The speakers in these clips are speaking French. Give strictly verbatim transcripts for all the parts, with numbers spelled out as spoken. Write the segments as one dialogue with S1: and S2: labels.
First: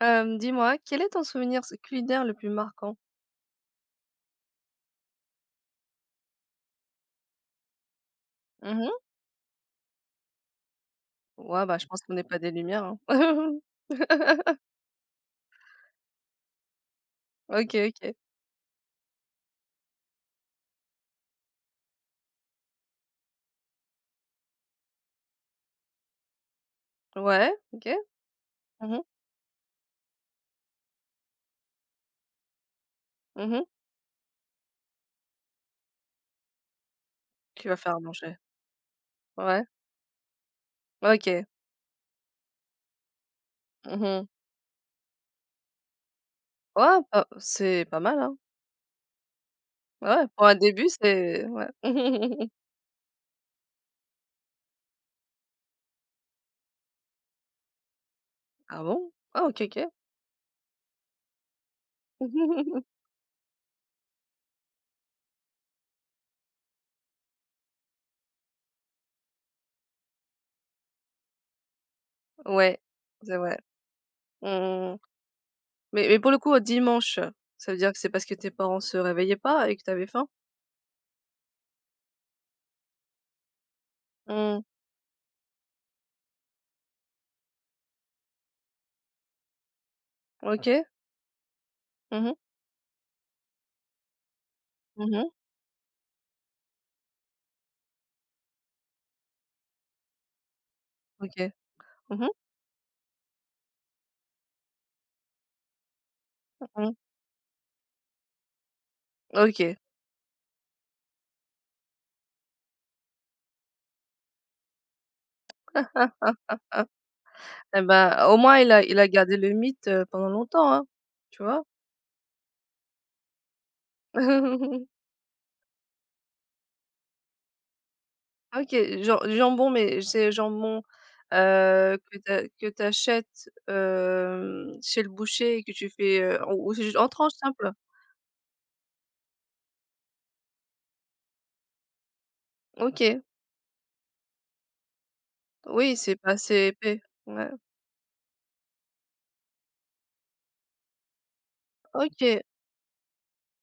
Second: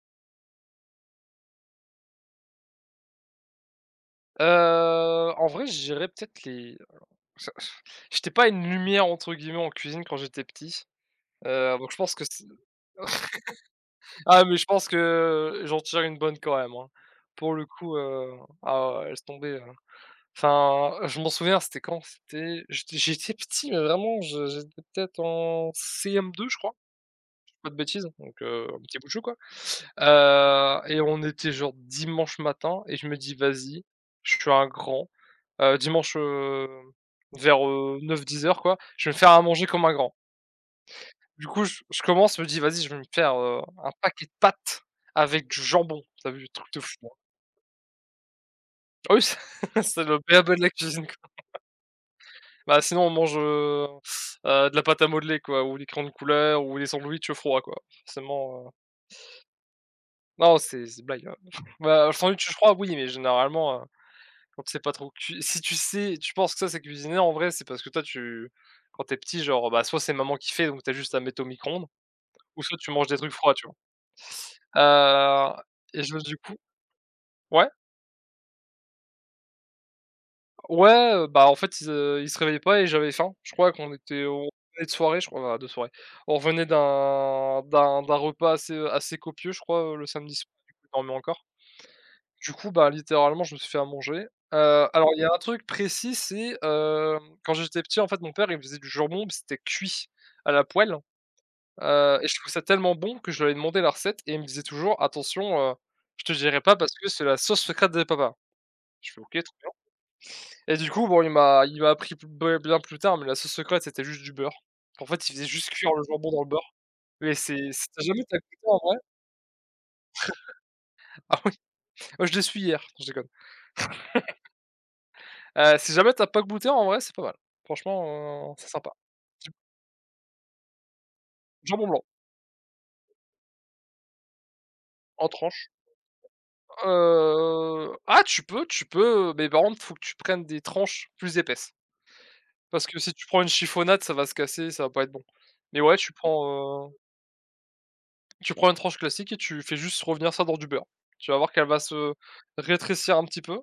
S1: Hem, dis-moi, quel est ton souvenir s culinaire le plus marquant?
S2: Heu, en vrai, je dirais peut-être les je j'étais pas «une
S1: Mmh.
S2: lumière» entre guillemets en cuisine quand j'étais petit,
S1: Ouais,
S2: heu,
S1: bah, je
S2: donc je
S1: pense
S2: pense
S1: qu'on n'est
S2: que
S1: pas
S2: c'est
S1: des lumières, hein.
S2: ah, mais je pense que j'en tire une bonne quand même, hein. Pour le
S1: OK,
S2: coup,
S1: OK.
S2: heu, ah ouais, laisse tomber, heu, enfin, je m'en souviens, c'était quand? C'était j'étais j'étais petit, mais vraiment, je j'étais peut-être en C M deux, je crois.
S1: Ouais,
S2: Pas de
S1: OK.
S2: bêtises, donc heu, un
S1: Mmh
S2: petit
S1: mh.
S2: bout de chou, quoi. Heu et on était genre dimanche matin et je me dis:
S1: Mmh.
S2: «Vas-y, je suis un grand». Heu, dimanche, heu, vers,
S1: Tu vas faire à
S2: neuf
S1: manger.
S2: dix heures quoi, je vais me faire à
S1: Ouais.
S2: manger comme un grand.
S1: OK.
S2: Du coup, je je commence, je me dis: «Vas-y, je vais me faire, heu, un paquet
S1: Mmh.
S2: de pâtes avec du jambon». T'as vu, truc de fou,
S1: Ouais,
S2: hein.
S1: bah, c'est pas mal, hein.
S2: Ah oui, c'est c'est le
S1: Ouais, pour
S2: b a-ba
S1: un
S2: de la
S1: début,
S2: cuisine, quoi.
S1: c'est ouais.
S2: Bah, sinon on mange, heu heu, de la pâte à modeler, quoi, ou des crayons de couleur ou des sandwichs froids, quoi. Forcément,
S1: Ah bon? Ah OK, OK.
S2: non, c'est c'est blague, hein. Bah, le sandwich, je crois, oui, mais généralement, heu, quand tu sais pas trop cui si tu sais, tu penses que ça, c'est cuisiner, en vrai, c'est parce que toi, tu quand t'es petit, genre, bah, soit c'est maman qui fait, donc t'as juste à mettre au micro-ondes, ou soit
S1: Ouais,
S2: tu manges des trucs
S1: c'est
S2: froids,
S1: vrai.
S2: tu vois?
S1: Mmh mmh.
S2: Heu et
S1: Mais
S2: je
S1: mais
S2: me
S1: pour
S2: du
S1: le coup,
S2: coup
S1: heu, dimanche,
S2: ouais,
S1: ça veut dire que c'est parce que tes parents se réveillaient pas et que t'avais faim?
S2: ouais, heu, bah, en fait, ils, heu, ils se réveillaient pas et j'avais faim. Je crois qu'on était on
S1: Mmh.
S2: revenait de soirée, je crois, voilà, de soirée. On revenait d'un d'un d'un repas assez, euh, assez copieux, je crois, heu, le samedi soir, du coup,
S1: OK.
S2: je dormais encore.
S1: Mmh mh.
S2: Du coup, bah, littéralement, je me suis fait à manger. Heu, alors il y a
S1: Mmh.
S2: un truc précis, c'est, hem, quand j'étais petit, en fait, mon père, il faisait du jambon, mais c'était cuit à la poêle,
S1: OK.
S2: heu
S1: Mmh mh.
S2: et je trouvais ça tellement bon que je lui avais demandé la recette et il me disait toujours: «Attention, heu, je te dirai pas parce
S1: Mmh.
S2: que c'est la sauce secrète des papa». Je fais: «OK, très bien»
S1: OK.
S2: et du coup, bon, il m'a il m'a appris plus b bien plus tard, mais la sauce secrète, c'était juste du beurre. En fait, il faisait juste cuire le jambon dans le beurre, mais c'est
S1: Et
S2: si tu jamais
S1: bah,
S2: t'as
S1: au
S2: as goûté
S1: moins il
S2: en
S1: a
S2: vrai.
S1: il a gardé le mythe, heu, pendant longtemps, hein,
S2: Ah
S1: tu
S2: oui,
S1: vois?
S2: moi je l'ai su hier, je déconne. Heu, si jamais t'as pas goûté, en vrai, c'est pas mal. Franchement, heu, c'est
S1: OK,
S2: sympa.
S1: jan jambon, mais c'est jambon,
S2: Du jambon
S1: heu,
S2: blanc
S1: que tu que tu achètes chez le
S2: en
S1: boucher et
S2: tranches,
S1: que tu fais, heu, ou ou c'est juste en tranches simple.
S2: heu, ah, tu peux tu peux, mais par contre, faut que tu prennes des tranches plus épaisses parce que si
S1: OK,
S2: tu prends une chiffonnade, ça va se casser, ça va pas être bon. Mais ouais,
S1: oui,
S2: tu
S1: c'est pas assez
S2: prends, heu,
S1: épais. Ouais.
S2: tu prends une tranche classique et tu fais juste revenir ça dans du beurre. Tu vas voir qu'elle va se
S1: OK.
S2: rétrécir un petit peu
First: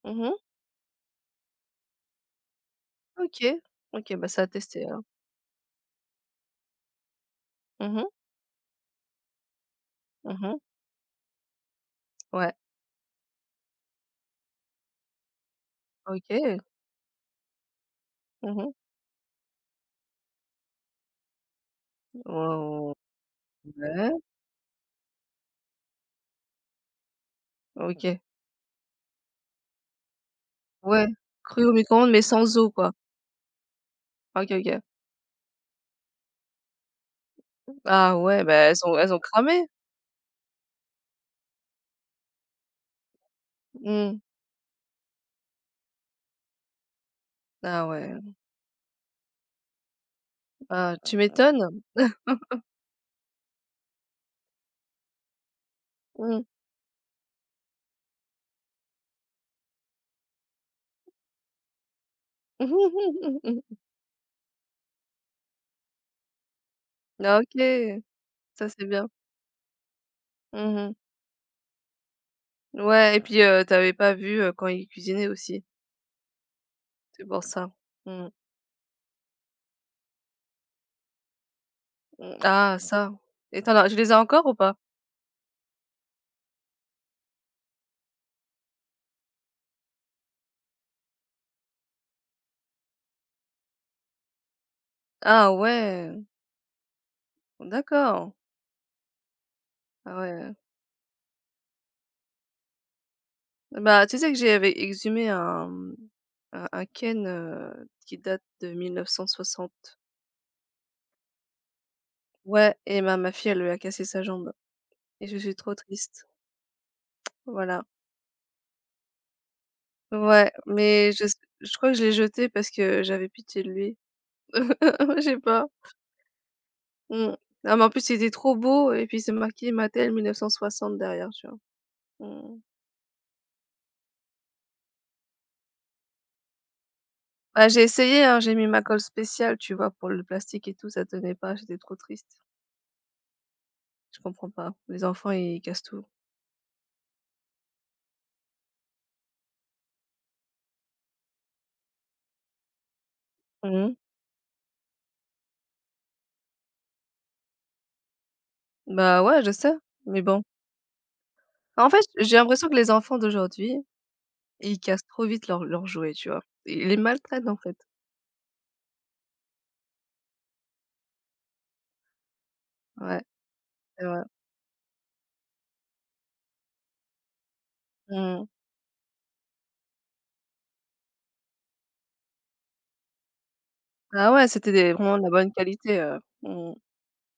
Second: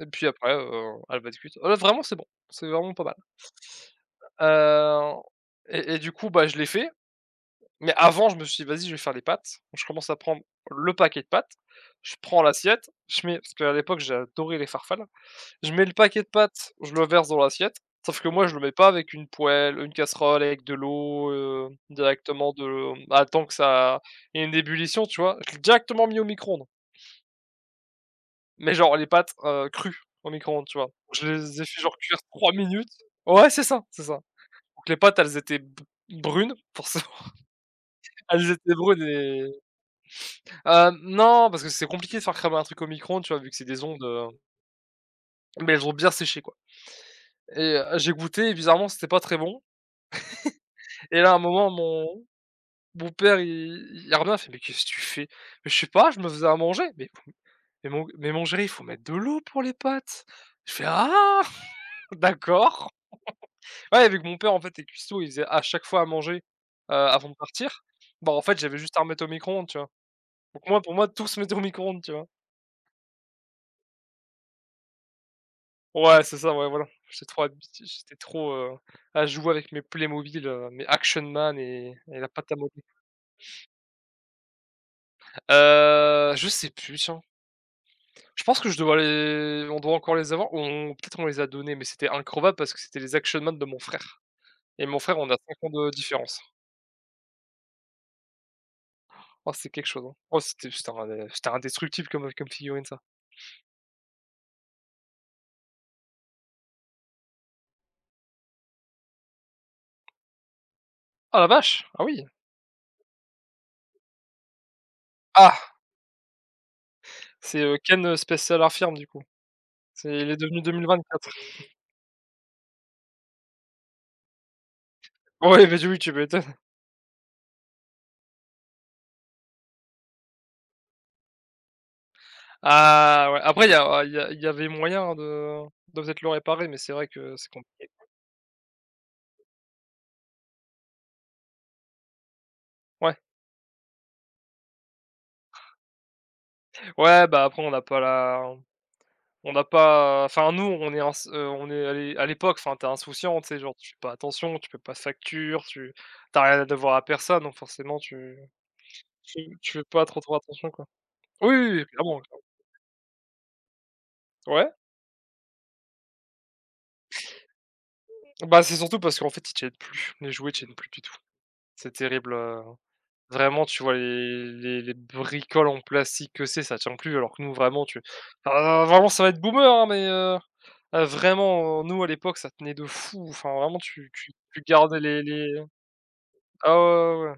S2: et puis
S1: Mmh.
S2: après, heu, elle va être cuite. Heu, vraiment, c'est bon, c'est vraiment pas mal.
S1: OK. OK, bah, ça a testé. alors.
S2: Heu et et du coup, bah, je l'ai fait. Mais
S1: Mmh mh.
S2: avant, je me suis dit: «Vas-y, je vais faire les pâtes». Je commence à prendre
S1: Mmh.
S2: le paquet de pâtes, je prends
S1: Ouais.
S2: l'assiette, je mets parce qu'à l'époque, j'ai adoré les farfales. Je mets le paquet de
S1: OK.
S2: pâtes, je le verse dans l'assiette, sauf que moi, je
S1: Mmh
S2: le mets
S1: mh.
S2: pas avec une poêle, une casserole, avec de l'eau, heu, directement de, attends que ça
S1: Ouais.
S2: il y ait une ébullition, tu vois? Je l'ai directement mis au micro-ondes,
S1: OK.
S2: mais genre les pâtes, heu, crues au micro-ondes, tu vois?
S1: Ouais.
S2: Je les
S1: Cru
S2: ai
S1: au
S2: fait genre
S1: micro-ondes
S2: cuire
S1: mais
S2: trois
S1: sans eau,
S2: minutes.
S1: quoi.
S2: Ouais, c'est ça, c'est ça.
S1: OK, OK.
S2: Donc les pâtes, elles étaient b brunes, forcément.
S1: Ah ouais,
S2: Elles
S1: bah,
S2: étaient
S1: elles ont
S2: brunes
S1: elles ont
S2: et
S1: cramé?
S2: Heu, non, parce que c'est compliqué de faire cramer un truc au micro-ondes, tu vois? Vu que c'est des ondes,
S1: Mmh.
S2: heu, mais elles ont bien séché, quoi et heu,
S1: Ah
S2: j'ai
S1: ouais.
S2: goûté et bizarrement, c'était pas très bon.
S1: Ah, tu
S2: Et là, à un
S1: m'étonnes.
S2: moment, mon mon père, il il revient, il fait: «Mais qu'est-ce que tu fais?» «Mais je sais pas, je me
S1: Mmh.
S2: faisais à manger». «Mais f mais mon mais mon chéri, il faut mettre de l'eau pour les pâtes». Je fais: «Ah! D'accord». Ouais, vu que mon père, en fait, est cuistot, il faisait à chaque fois à manger, heu, avant de
S1: Ah OK,
S2: partir, bah, en fait,
S1: ça
S2: j'avais
S1: c'est
S2: juste à
S1: bien.
S2: remettre au micro-ondes, tu vois? Donc moi,
S1: Mmh.
S2: pour moi, tout se mettait au micro-ondes, tu vois?
S1: Ouais et puis, heu, tu pas vu, heu, quand ils cuisinaient aussi,
S2: Ouais, c'est ça, ouais, voilà. J'étais
S1: c'est
S2: trop
S1: pour ça.
S2: habitué, j'étais
S1: Mmh.
S2: trop, heu, à jouer avec mes Playmobil, heu, mes Action Man et et la
S1: Mmh.
S2: pâte à
S1: Ah
S2: modeler.
S1: ça, et tu as tu les ai encore ou pas?
S2: Heu, je sais plus, tiens. Je pense que je dois les on doit encore les avoir, on peut-être on les a donnés, mais c'était incroyable parce que c'était les Action Man de mon frère et mon frère, on a
S1: Ah
S2: 5 ans de
S1: ouais,
S2: différence.
S1: d'accord.
S2: Oh, c'est quelque chose, hein.
S1: Ah
S2: Oh,
S1: ouais.
S2: c'était c'était un, c'était indestructible comme, comme figurine, ça.
S1: Bah, tu sais que j'avais exhumé un, mmh, un un Ken, heu, qui date de mille neuf cent soixante.
S2: Ah la vache! Ah oui.
S1: Ouais, et ma ma fille, elle lui a cassé sa jambe, et je suis
S2: Ah!
S1: trop triste.
S2: C'est, heu,
S1: Voilà.
S2: Ken, heu, Space Solar du coup. C'est il est
S1: Ouais,
S2: devenu
S1: mais je
S2: deux mille vingt-quatre.
S1: s je crois que je l'ai jeté parce que j'avais pitié de lui. Je sais
S2: Ouais,
S1: pas.
S2: bah, oui, tu m'étonnes.
S1: Mmh. Non, mais en plus, il était trop beau, et puis c'est marqué Mattel mille neuf cent soixante derrière, tu vois? Mmh.
S2: Ah ouais, après il y a ah, il y a il y avait moyen de de peut-être le réparer, mais c'est vrai que c'est
S1: Bah, j'ai
S2: compliqué.
S1: essayé, hein, j'ai mis ma colle spéciale, tu vois, pour le plastique et tout, ça tenait pas, j'étais trop triste.
S2: Ouais,
S1: Je comprends pas. Les enfants, ils cassent tout.
S2: ouais, bah, après on n'a pas la on n'a pas enfin nous on est ins heu, on est à l'é à l'époque, enfin t'es insouciant, tu sais? Genre tu fais
S1: Mmh.
S2: pas attention, tu payes pas de facture, tu t'as rien à devoir à personne, donc forcément tu
S1: Bah, ouais, je
S2: tu tu
S1: sais,
S2: fais pas trop,
S1: mais
S2: trop
S1: bon.
S2: attention, quoi. Oui, oui, oui,
S1: En fait,
S2: clairement,
S1: j'ai
S2: clairement.
S1: l'impression que les enfants d'aujourd'hui,
S2: Ouais,
S1: ils cassent trop vite leurs leurs jouets, tu vois? Ils les maltraitent, en fait.
S2: bah, c'est surtout parce qu'en fait, ils tiennent plus, les jouets tiennent plus du tout. C'est terrible, heu
S1: Ouais,
S2: vraiment, tu vois
S1: c'est vrai.
S2: les les les bricoles en plastique que c'est, ça tient plus, alors que nous vraiment tu
S1: Mmh.
S2: ah vraiment ça va être boomer, hein, mais heu, heu, vraiment, euh, nous à l'époque ça tenait de fou, enfin vraiment tu tu
S1: Ah ouais,
S2: tu
S1: c'était des
S2: gardais
S1: vraiment
S2: les
S1: de la
S2: les
S1: bonne qualité, heu. Mmh,
S2: ah ouais, ouais, ouais,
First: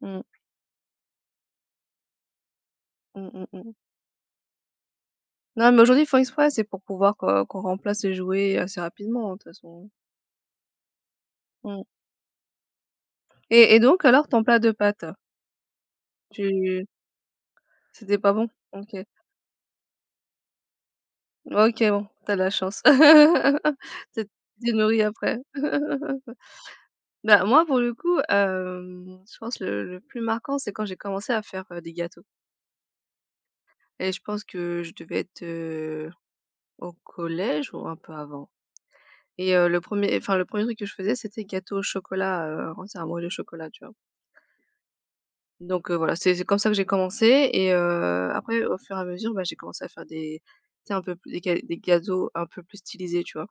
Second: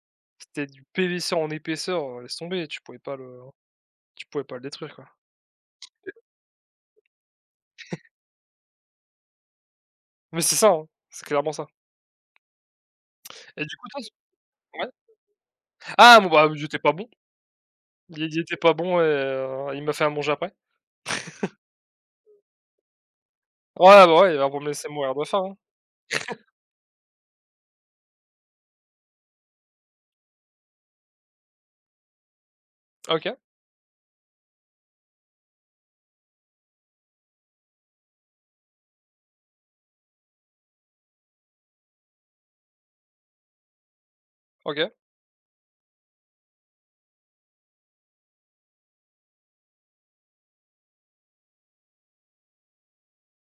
S1: mmh,
S2: c'était du P V C en épaisseur, heu, laisse tomber, tu pouvais pas
S1: mmh
S2: le
S1: mh, mmh.
S2: tu pouvais pas le détruire, quoi.
S1: Non, mais aujourd'hui, ils font exprès, c'est pour pouvoir qu'on qu'on remplace les jouets assez rapidement, hein, de toute façon.
S2: Mais c'est ça, hein, c'est clairement ça.
S1: Mmh.
S2: Et
S1: et
S2: du
S1: et
S2: coup toi
S1: donc
S2: c
S1: alors, ton plat de
S2: ouais?
S1: pâtes,
S2: Ah bon,
S1: tu
S2: bah, j'étais pas bon, il
S1: c'était pas
S2: il
S1: bon?
S2: était pas
S1: OK.
S2: bon et heu, il m'a fait à manger après.
S1: OK, bon, t'as de la chance.
S2: Ouais, bah,
S1: Tu
S2: ouais, il va me
S1: T'es
S2: laisser
S1: nourrie
S2: mourir de
S1: après.
S2: faim, hein.
S1: Bah, moi, pour le coup, hem, je pense, le le plus marquant, c'est quand j'ai commencé à faire, heu, des gâteaux,
S2: OK,
S1: et je pense que je devais être, heu, au collège ou un peu avant. Et, heu, le premier, enfin le premier truc que je faisais, c'était gâteau au chocolat, heu, en un moelleux au chocolat, tu vois?
S2: OK,
S1: Donc, heu, voilà, c'est c'est comme ça que j'ai commencé, et, heu, après au fur et à mesure, bah, j'ai commencé à faire des, tu sais, un peu plus des ga des gâteaux un peu plus stylisés, tu vois?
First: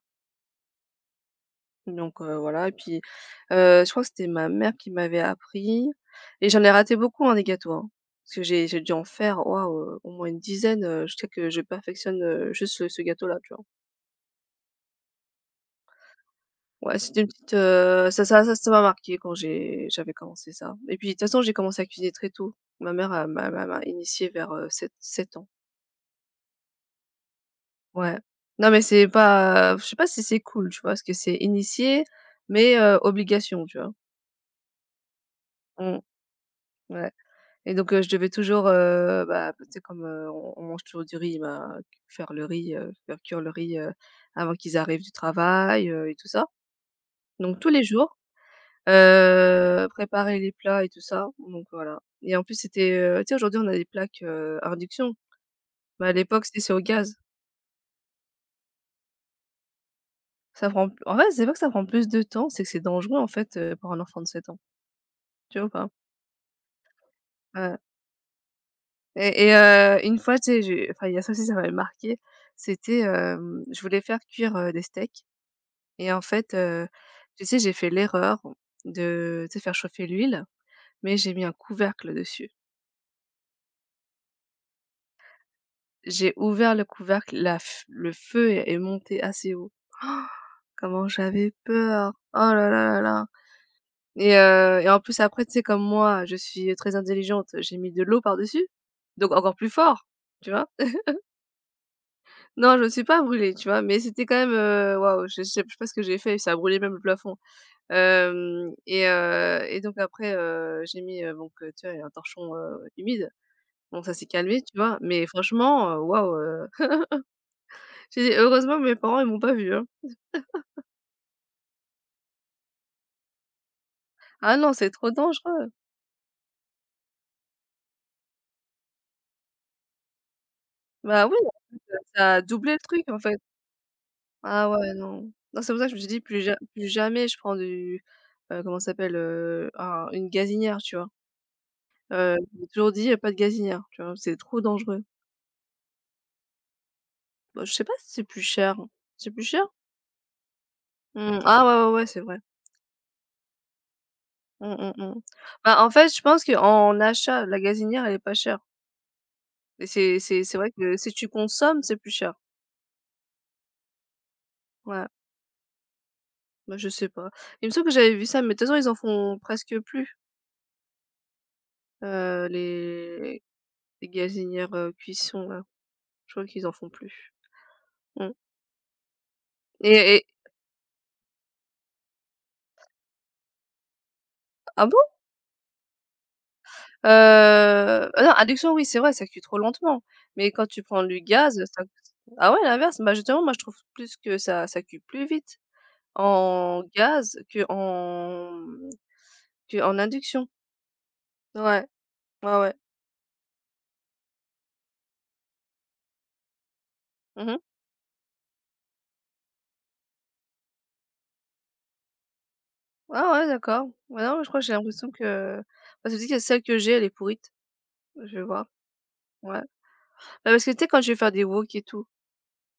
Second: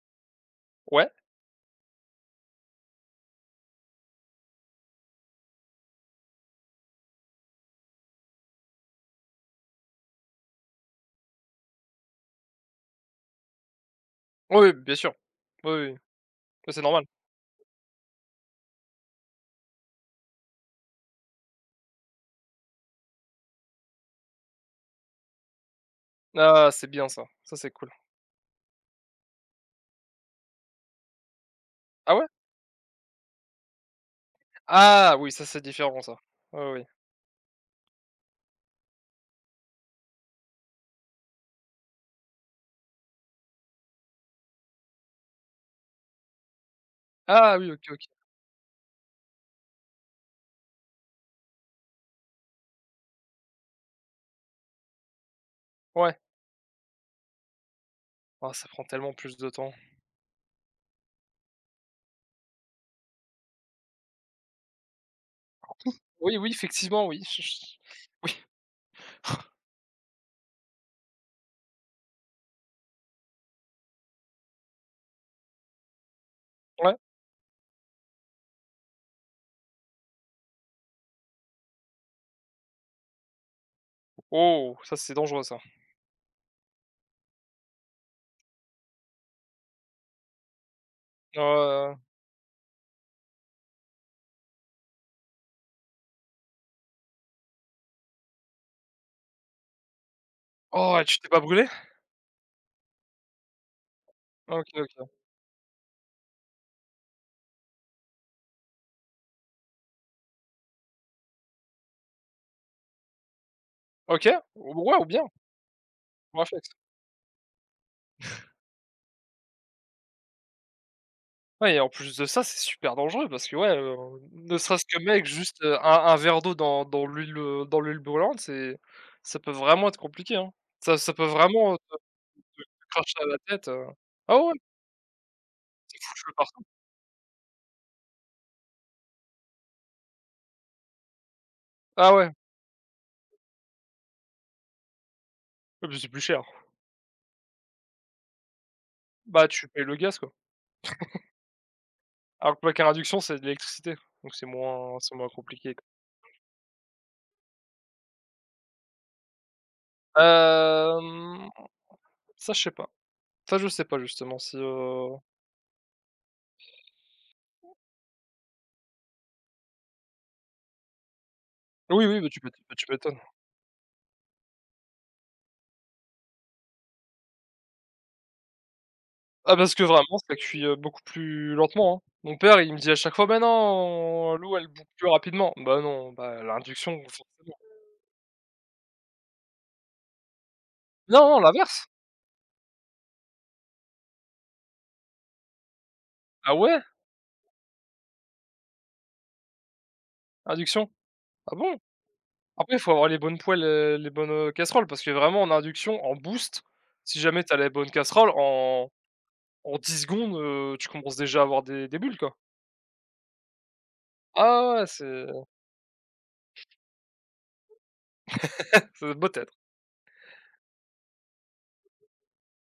S2: ouais.
S1: Donc, heu, voilà, et puis, heu, je crois que c'était ma mère qui m'avait appris, et j'en ai raté beaucoup, hein, des gâteaux, hein, parce que j'ai j'ai dû en faire, waouh, heu, au moins une dizaine, heu, je sais que je perfectionne, heu, juste ce ce gâteau-là, tu vois?
S2: Oui, bien sûr. Oui, oui. Mais c'est
S1: Ouais,
S2: normal.
S1: c'était une petite, heu, ça ça ça ça m'a marqué quand j'ai j'avais commencé ça, et puis de toute façon, j'ai commencé à cuisiner très tôt. Ma mère, elle m'a m'a m'a initiée vers, heu, sept 7 ans.
S2: Ah, c'est bien ça. Ça, c'est cool.
S1: Ouais. Non, mais c'est pas je sais pas si c'est cool, tu vois? Parce que c'est initié,
S2: Ah ouais?
S1: mais, heu, obligation, tu vois?
S2: Ah oui, ça, c'est
S1: Mmh,
S2: différent ça. Oui, oui.
S1: ouais, et donc, heu, je devais toujours, heu, bah, tu sais, comme, heu, on on mange toujours du riz, bah, faire le riz, heu, faire cuire le riz, heu, avant qu'ils arrivent du travail, heu et tout ça.
S2: Ah
S1: Donc tous
S2: oui, OK,
S1: les
S2: OK.
S1: jours. Heu, préparer les plats et tout ça, donc voilà, et en plus c'était, heu, tu sais, aujourd'hui on a des plaques, heu, à induction, mais à
S2: Ouais.
S1: l'époque c'était c'est au gaz.
S2: Ah, ça prend tellement plus de temps.
S1: Ça prend en fait c'est pas que ça prend plus de temps, c'est que c'est dangereux, en fait, heu, pour un enfant de sept ans, tu vois ou pas?
S2: Oui, oui, effectivement, oui. Je je
S1: Ouais,
S2: oui.
S1: et et, heu, une fois, tu sais, j'ai enfin il y a ça aussi, ça m'avait marqué, c'était, hem, je voulais faire cuire, heu, des steaks, et en fait, heu,
S2: Ouais.
S1: tu sais, j'ai fait l'erreur de, tu sais, faire chauffer l'huile, mais j'ai mis un couvercle dessus.
S2: Oh, ça, c'est dangereux ça.
S1: J'ai ouvert le couvercle, la f le feu est est monté assez haut. Ah, comment
S2: Ouais,
S1: j'avais
S2: ouais, ouais.
S1: peur! Oh là là là là! Et heu et en plus après, tu sais, comme moi, je suis très intelligente, j'ai mis de l'eau par-dessus, donc encore plus fort, tu vois?
S2: Oh et tu t'es pas brûlé.
S1: Non, je me suis pas brûlée, tu vois? Mais c'était quand même,
S2: OK,
S1: heu,
S2: OK.
S1: waouh, je je sais je sais pas ce que j'ai fait, ça a brûlé même le plafond. Hem et heu et donc après, heu, j'ai mis, heu, donc, heu, tu vois, un torchon, heu, humide. Bon, ça s'est
S2: OK,
S1: calmé, tu
S2: ouais
S1: vois?
S2: ou bien,
S1: Mais franchement, heu, waouh, heu,
S2: réflexe.
S1: j'ai, heureusement, mes parents, ils m'ont pas vue, hein.
S2: Ouais et en plus de ça, c'est super dangereux parce que, ouais, heu, ne
S1: Ah non,
S2: serait-ce
S1: c'est
S2: que
S1: trop
S2: mec, juste,
S1: dangereux.
S2: heu, un un verre d'eau dans dans l'huile, heu, dans l'huile brûlante, c'est ça peut vraiment être compliqué, hein. Ça ça peut
S1: Bah oui, en
S2: vraiment,
S1: plus,
S2: te
S1: heu, ça a
S2: te
S1: doublé le truc,
S2: crache
S1: en
S2: ça à la
S1: fait.
S2: tête, heu ah ouais, tu
S1: Ah ouais, non. Non, c'est pour ça que je
S2: le
S1: me suis dit:
S2: fais
S1: «Plus ja
S2: partout.
S1: plus jamais je prends du», heu, comment ça s'appelle? Heu, un une gazinière, tu vois?
S2: Ah ouais,
S1: Heu, j'ai toujours dit: euh, «Pas de gazinière», tu vois? C'est trop dangereux.
S2: et puis c'est plus cher.
S1: Bah, je sais pas si c'est plus cher. C'est plus
S2: Bah,
S1: cher?
S2: tu payes le gaz, quoi.
S1: Mmh, ah ouais, ouais, ouais, c'est vrai.
S2: Alors que bac à induction, c'est de l'électricité, donc c'est
S1: Mmh, mmh,
S2: moins c'est
S1: mmh.
S2: moins compliqué,
S1: Bah,
S2: quoi.
S1: en fait, je pense qu'en achat, la gazinière, elle est pas chère, et c'est, c'est c'est vrai que si tu
S2: Hem,
S1: consommes, c'est plus cher.
S2: ça, je sais pas. Ça, je sais pas justement si,
S1: Ouais,
S2: heu
S1: bah, je sais pas. Il me semble que j'avais vu ça, mais de toute façon, ils en font presque plus.
S2: oui, oui, bah, tu
S1: Heu,
S2: m'ét bah, tu m'étonnes.
S1: les les gazinières, heu, cuisson là, je crois qu'ils en font plus. Mmh,
S2: Ah parce que
S1: et
S2: vraiment,
S1: et
S2: ça cuit, heu, beaucoup plus lentement, hein. Mon père, il me dit à chaque fois: «Mais non, l'eau, elle bouille
S1: ah
S2: plus
S1: bon?
S2: rapidement». Bah non, bah, l'induction, forcément.
S1: Heu, ah non, induction oui, c'est vrai, ça cuit trop lentement, mais quand tu prends du
S2: Non,
S1: gaz, ça
S2: l'inverse.
S1: ah ouais, l'inverse? Bah justement, moi je trouve plus que ça ça cuit plus vite
S2: Ah ouais?
S1: en gaz qu'en mmh, qu'en induction.
S2: Induction? Ah bon?
S1: Ouais, ouais, ouais.
S2: Après, il faut avoir les bonnes poêles, heu, les bonnes, heu, casseroles parce que vraiment en induction, en boost, si jamais t'as
S1: Mmh.
S2: les bonnes casseroles, en en dix secondes, heu, tu commences déjà à avoir des des bulles, quoi.
S1: Ah ouais, d'accord. Ouais, non, mais je crois que
S2: Ah
S1: j'ai
S2: ouais, ouais,
S1: l'impression
S2: c'est
S1: que, parce que, veut dire que celle que j'ai, elle est pourrite. Je vais voir,
S2: beau doit être.
S1: ouais. Bah, parce que tu sais, quand je vais faire des wok et tout.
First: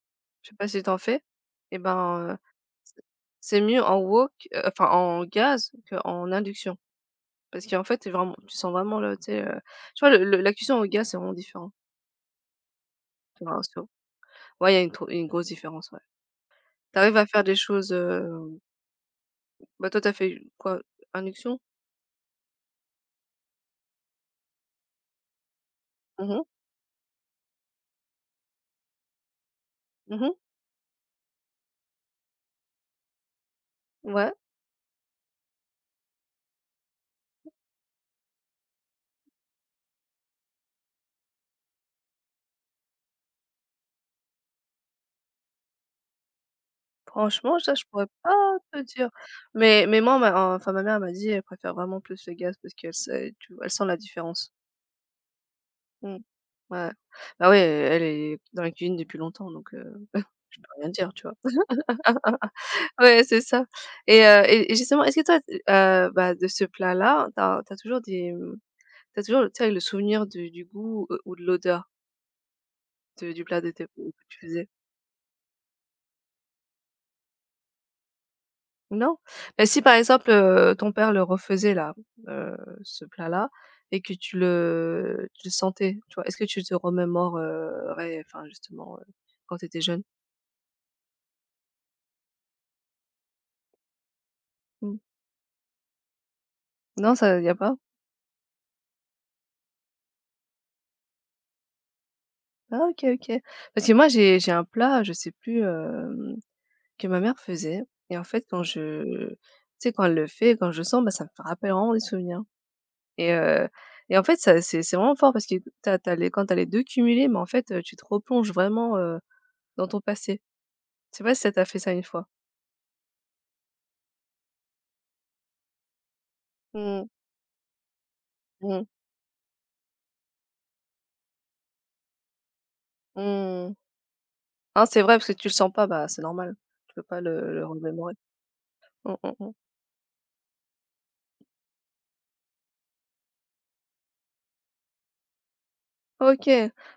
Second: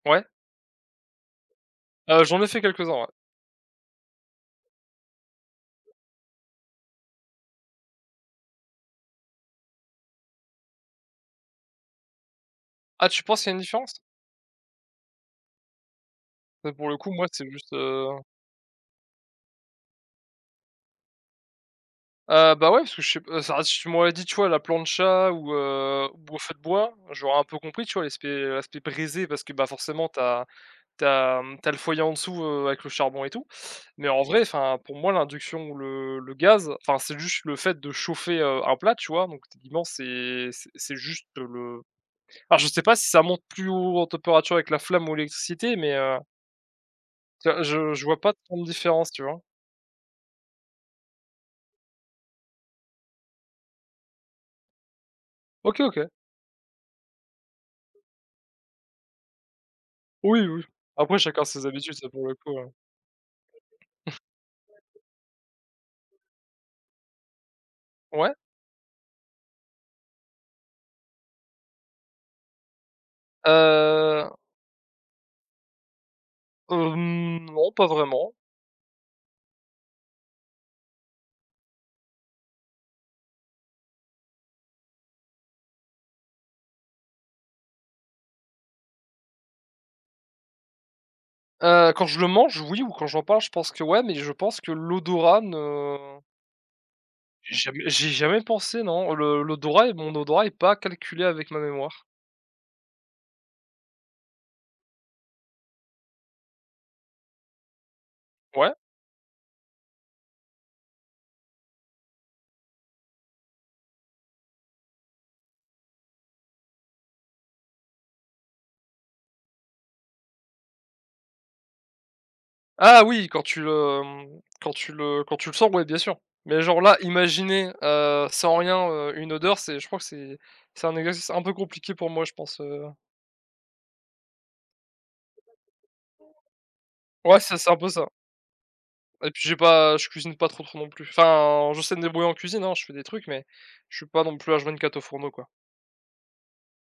S2: Ouais,
S1: Je sais pas si tu en fais? Et
S2: heu,
S1: ben, heu,
S2: j'en ai fait quelques-uns, ouais.
S1: c'est mieux en wok, heu, enfin en gaz qu'en induction. Parce qu'en fait, c'est vraiment, tu sens vraiment le, tu sais, heu, tu vois, le le la cuisson au gaz, c'est vraiment différent.
S2: Ah, tu penses qu'il y a une
S1: Enfin, c'est-.
S2: différence?
S1: Ouais, il y a une trop une grosse différence, ouais.
S2: Heu, pour le
S1: Tu
S2: coup,
S1: arrives à
S2: moi,
S1: faire
S2: c'est
S1: des
S2: juste,
S1: choses,
S2: heu
S1: heu bah, toi, t'as fait quoi? Induction?
S2: heu, bah, ouais, parce que je sais p euh, ça si tu m'aurais dit, tu vois, la plancha ou, heu,
S1: Mhm,
S2: ou au
S1: mhm.
S2: feu de bois, j'aurais un peu compris, tu vois, l'aspect l'aspect brisé parce que, bah, forcément, t'as. T'as as, mmh, le foyer en dessous, heu, avec le charbon et tout, mais en
S1: Ouais.
S2: vrai, enfin, pour moi, l'induction ou le le gaz, enfin, c'est juste le fait de chauffer, heu, un plat, tu vois? Donc techniquement, c'est c'est c'est juste le alors je sais pas si ça monte plus haut en température avec la flamme ou l'électricité, mais heu, tu
S1: Franchement,
S2: vois?
S1: ça, je
S2: Je je
S1: pourrais
S2: vois pas
S1: pas
S2: tant de
S1: te dire.
S2: différence, tu vois?
S1: Mais mais moi, ma enfin ma mère m'a dit, elle préfère vraiment plus le gaz parce qu'elle sait tu elle sent la différence.
S2: OK, OK.
S1: Mmh. Ouais. Bah, ouais, elle est dans la cuisine depuis longtemps donc. Je
S2: Oui, oui.
S1: peux rien dire,
S2: Après
S1: tu vois?
S2: chacun ses habitudes, ça pour le coup, heu.
S1: Ouais, c'est ça, et heu et et justement, est-ce que toi, t heu, bah, de ce plat-là, t'as as toujours des,
S2: Ouais?
S1: mmh, t'as toujours, tu sais, le souvenir du du goût ou ou de l'odeur de du plat de tes, que
S2: Heu,
S1: tu faisais?
S2: hem, non, pas vraiment.
S1: Non? Mais si, par exemple, heu, ton père le refaisait là, heu, ce plat-là, et que tu le tu le sentais, tu vois? Est-ce que tu te remémores, heu, ouais, enfin, justement, heu, quand tu étais jeune?
S2: Heu, quand je le mange, oui, ou quand j'en parle, je pense que ouais, mais je pense que
S1: Mmh.
S2: l'odorat ne
S1: Non, ça y a
S2: J'ai
S1: pas?
S2: Jamais j'y ai jamais pensé, non. le l'odorat est Mon odorat est pas calculé avec ma mémoire.
S1: Ah, OK, OK. Parce que moi, j'ai j'ai un plat, je sais plus, que ma mère faisait, et en fait quand
S2: Ouais.
S1: je, tu sais, quand elle le fait, quand je sens, bah, ça me rappelle vraiment des souvenirs, et heu et en fait ça, c'est c'est vraiment fort parce que t'as t'as les, quand t'as les deux cumulés, mais en fait, heu, tu te replonges vraiment, heu, dans ton passé. Je sais pas si ça t'a fait ça une fois?
S2: Ah oui, quand tu le, mmh, quand tu le quand tu le sens, ouais, bien sûr. Mais genre là,
S1: Mmh,
S2: imaginer, heu, sans
S1: mmh,
S2: rien, heu, une odeur, c'est, je crois que c'est c'est un exercice un peu compliqué pour moi, je pense, heu.
S1: mmh. Non, c'est vrai parce que tu le sens pas, bah, c'est normal. Tu peux pas
S2: Ouais,
S1: le
S2: c'est
S1: le
S2: c'est un peu ça.
S1: remémorer. Mmh,
S2: Et
S1: mmh,
S2: puis
S1: mmh.
S2: j'ai pas je cuisine pas trop, trop non plus. Enfin, je sais me débrouiller en cuisine, hein, je fais des trucs, mais je suis pas non plus h vingt-quatre au fourneau, quoi.
S1: OK.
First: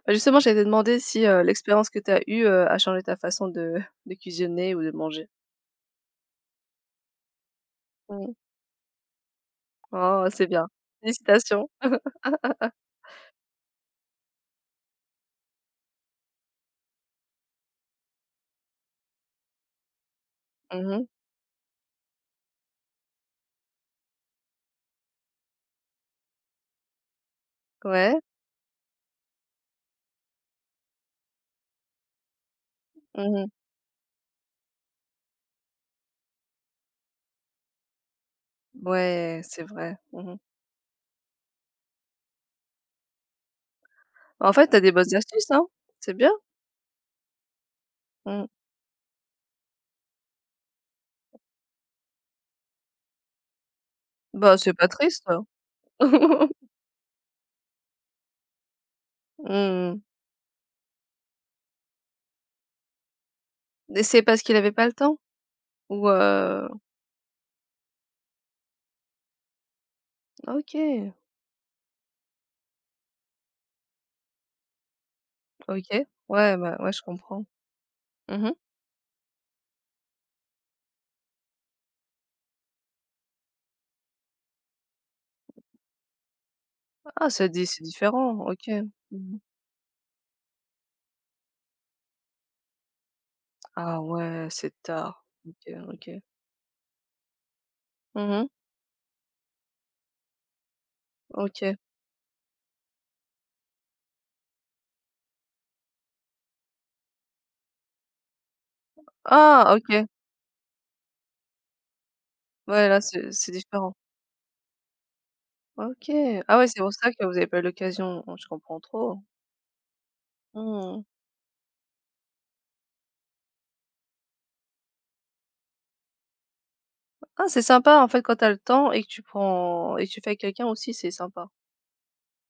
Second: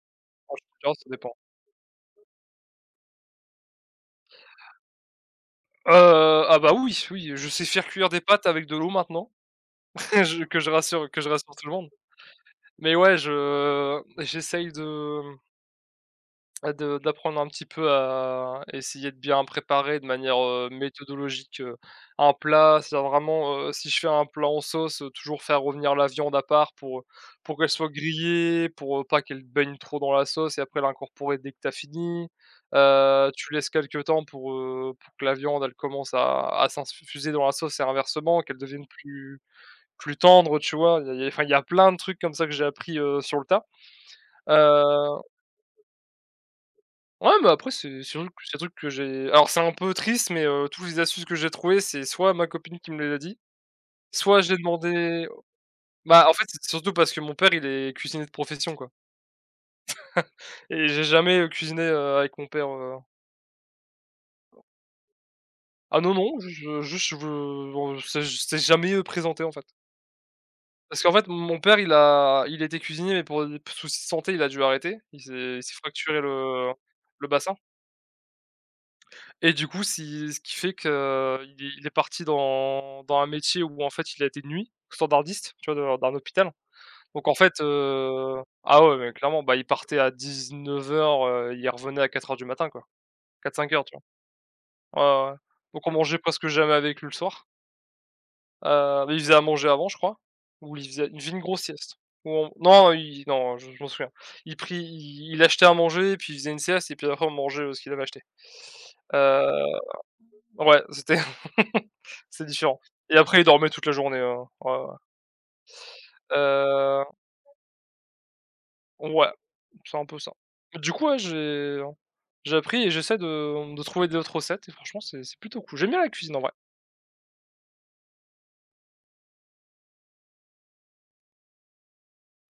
S1: Bah, justement, j'allais te demander
S2: ça
S1: si,
S2: dépend.
S1: heu, l'expérience que tu as eue, heu, a changé ta façon de de cuisiner ou de manger?
S2: Heu, ah bah oui, oui, je sais faire cuire des
S1: Mmh.
S2: pâtes avec de l'eau maintenant.
S1: Oh,
S2: je
S1: c'est
S2: que
S1: bien.
S2: je rassure que Je rassure tout
S1: Félicitations.
S2: le monde. Mais ouais, je j'essaye de, mmh, de d'apprendre un petit peu à essayer de bien préparer de manière, heu,
S1: Mmh.
S2: méthodologique, heu, un plat. C'est-à-dire vraiment, heu, si je fais un plat en sauce, heu, toujours faire revenir la viande à part pour, pour qu'elle soit
S1: Ouais.
S2: grillée, pour, heu, pas qu'elle baigne trop dans la sauce, et après l'incorporer dès que t'as fini. Heu,
S1: Mmh.
S2: tu laisses quelques temps pour, heu, pour que la viande, elle commence à à s'infuser dans la sauce, et inversement, qu'elle devienne plus
S1: Ouais, c'est vrai.
S2: plus
S1: Mmh.
S2: tendre, tu vois? Il y a il y a Enfin, il y a plein de trucs comme ça que j'ai appris, heu, sur le tas.
S1: En fait, t'as des bonnes
S2: Heu,
S1: astuces, hein. C'est bien.
S2: ouais, mais après c'est c'est un truc
S1: Mmh.
S2: c'est un truc que j'ai... Alors c'est un peu triste, mais heu, toutes les astuces que j'ai trouvées, c'est soit ma copine qui me les a dit, soit j'ai
S1: Bah, c'est pas triste.
S2: demandé. Bah, en fait, c'est surtout parce que mon père, il est cuisinier de profession, quoi,
S1: Mmh.
S2: et j'ai jamais, heu, cuisiné, heu, avec mon père, heu
S1: Et c'est parce qu'il avait pas le temps?
S2: ah
S1: Ou,
S2: non, non,
S1: heu
S2: je juste, je veux- bon, c'est c'est jamais, heu, présenté, en fait. Parce qu'en
S1: OK,
S2: fait, mon père, il a il était cuisinier, mais pour des soucis de santé, il a dû arrêter. Il s'est il s'est
S1: OK.
S2: fracturé
S1: Ouais,
S2: le
S1: bah, ouais, je
S2: le
S1: comprends.
S2: bassin.
S1: Mmh.
S2: Et du coup, si ce qui fait qu'il est il est parti dans dans un métier où en fait il a été de nuit, standardiste, tu vois? Dans dans un hôpital. Donc
S1: Ah,
S2: en
S1: c'est
S2: fait,
S1: di c'est
S2: heu
S1: différent. OK.
S2: ah
S1: Mmh.
S2: ouais, mais clairement, bah, il partait à dix-neuf heures, heu, il revenait à quatre heures du matin, quoi. Quatre cinq heures, tu
S1: Ah ouais, c'est
S2: vois? Ouais,
S1: tard.
S2: ouais, ouais.
S1: OK,
S2: Donc on
S1: OK.
S2: mangeait presque jamais avec lui le soir.
S1: Mmh.
S2: Heu, bah, il faisait à manger avant, je crois, ou il faisait il faisait une grosse
S1: OK.
S2: sieste. Ou on non, il non, je je m'en souviens. Il prit il il achetait à manger, puis il faisait une sieste et puis après on mangeait, heu, ce qu'il avait acheté. Heu
S1: Ah OK.
S2: Ouais, c'était... c'est différent.
S1: Ouais, là,
S2: Et
S1: c'est
S2: après il
S1: c'est
S2: dormait toute la
S1: différent.
S2: journée, heu, ouais, ouais.
S1: OK. Ah ouais, c'est pour ça
S2: Heu,
S1: que vous avez pas eu l'occasion. Oh, je comprends trop.
S2: ouais, c'est un peu ça. Du
S1: Mmh.
S2: coup, ouais, j'ai j'ai appris et j'essaie de, mmh, de trouver d'autres recettes, et franchement c'est c'est plutôt cool. J'aime bien la cuisine en vrai.
S1: Ah, c'est sympa en fait quand t'as le temps et que tu prends et que tu fais avec quelqu'un aussi, c'est sympa.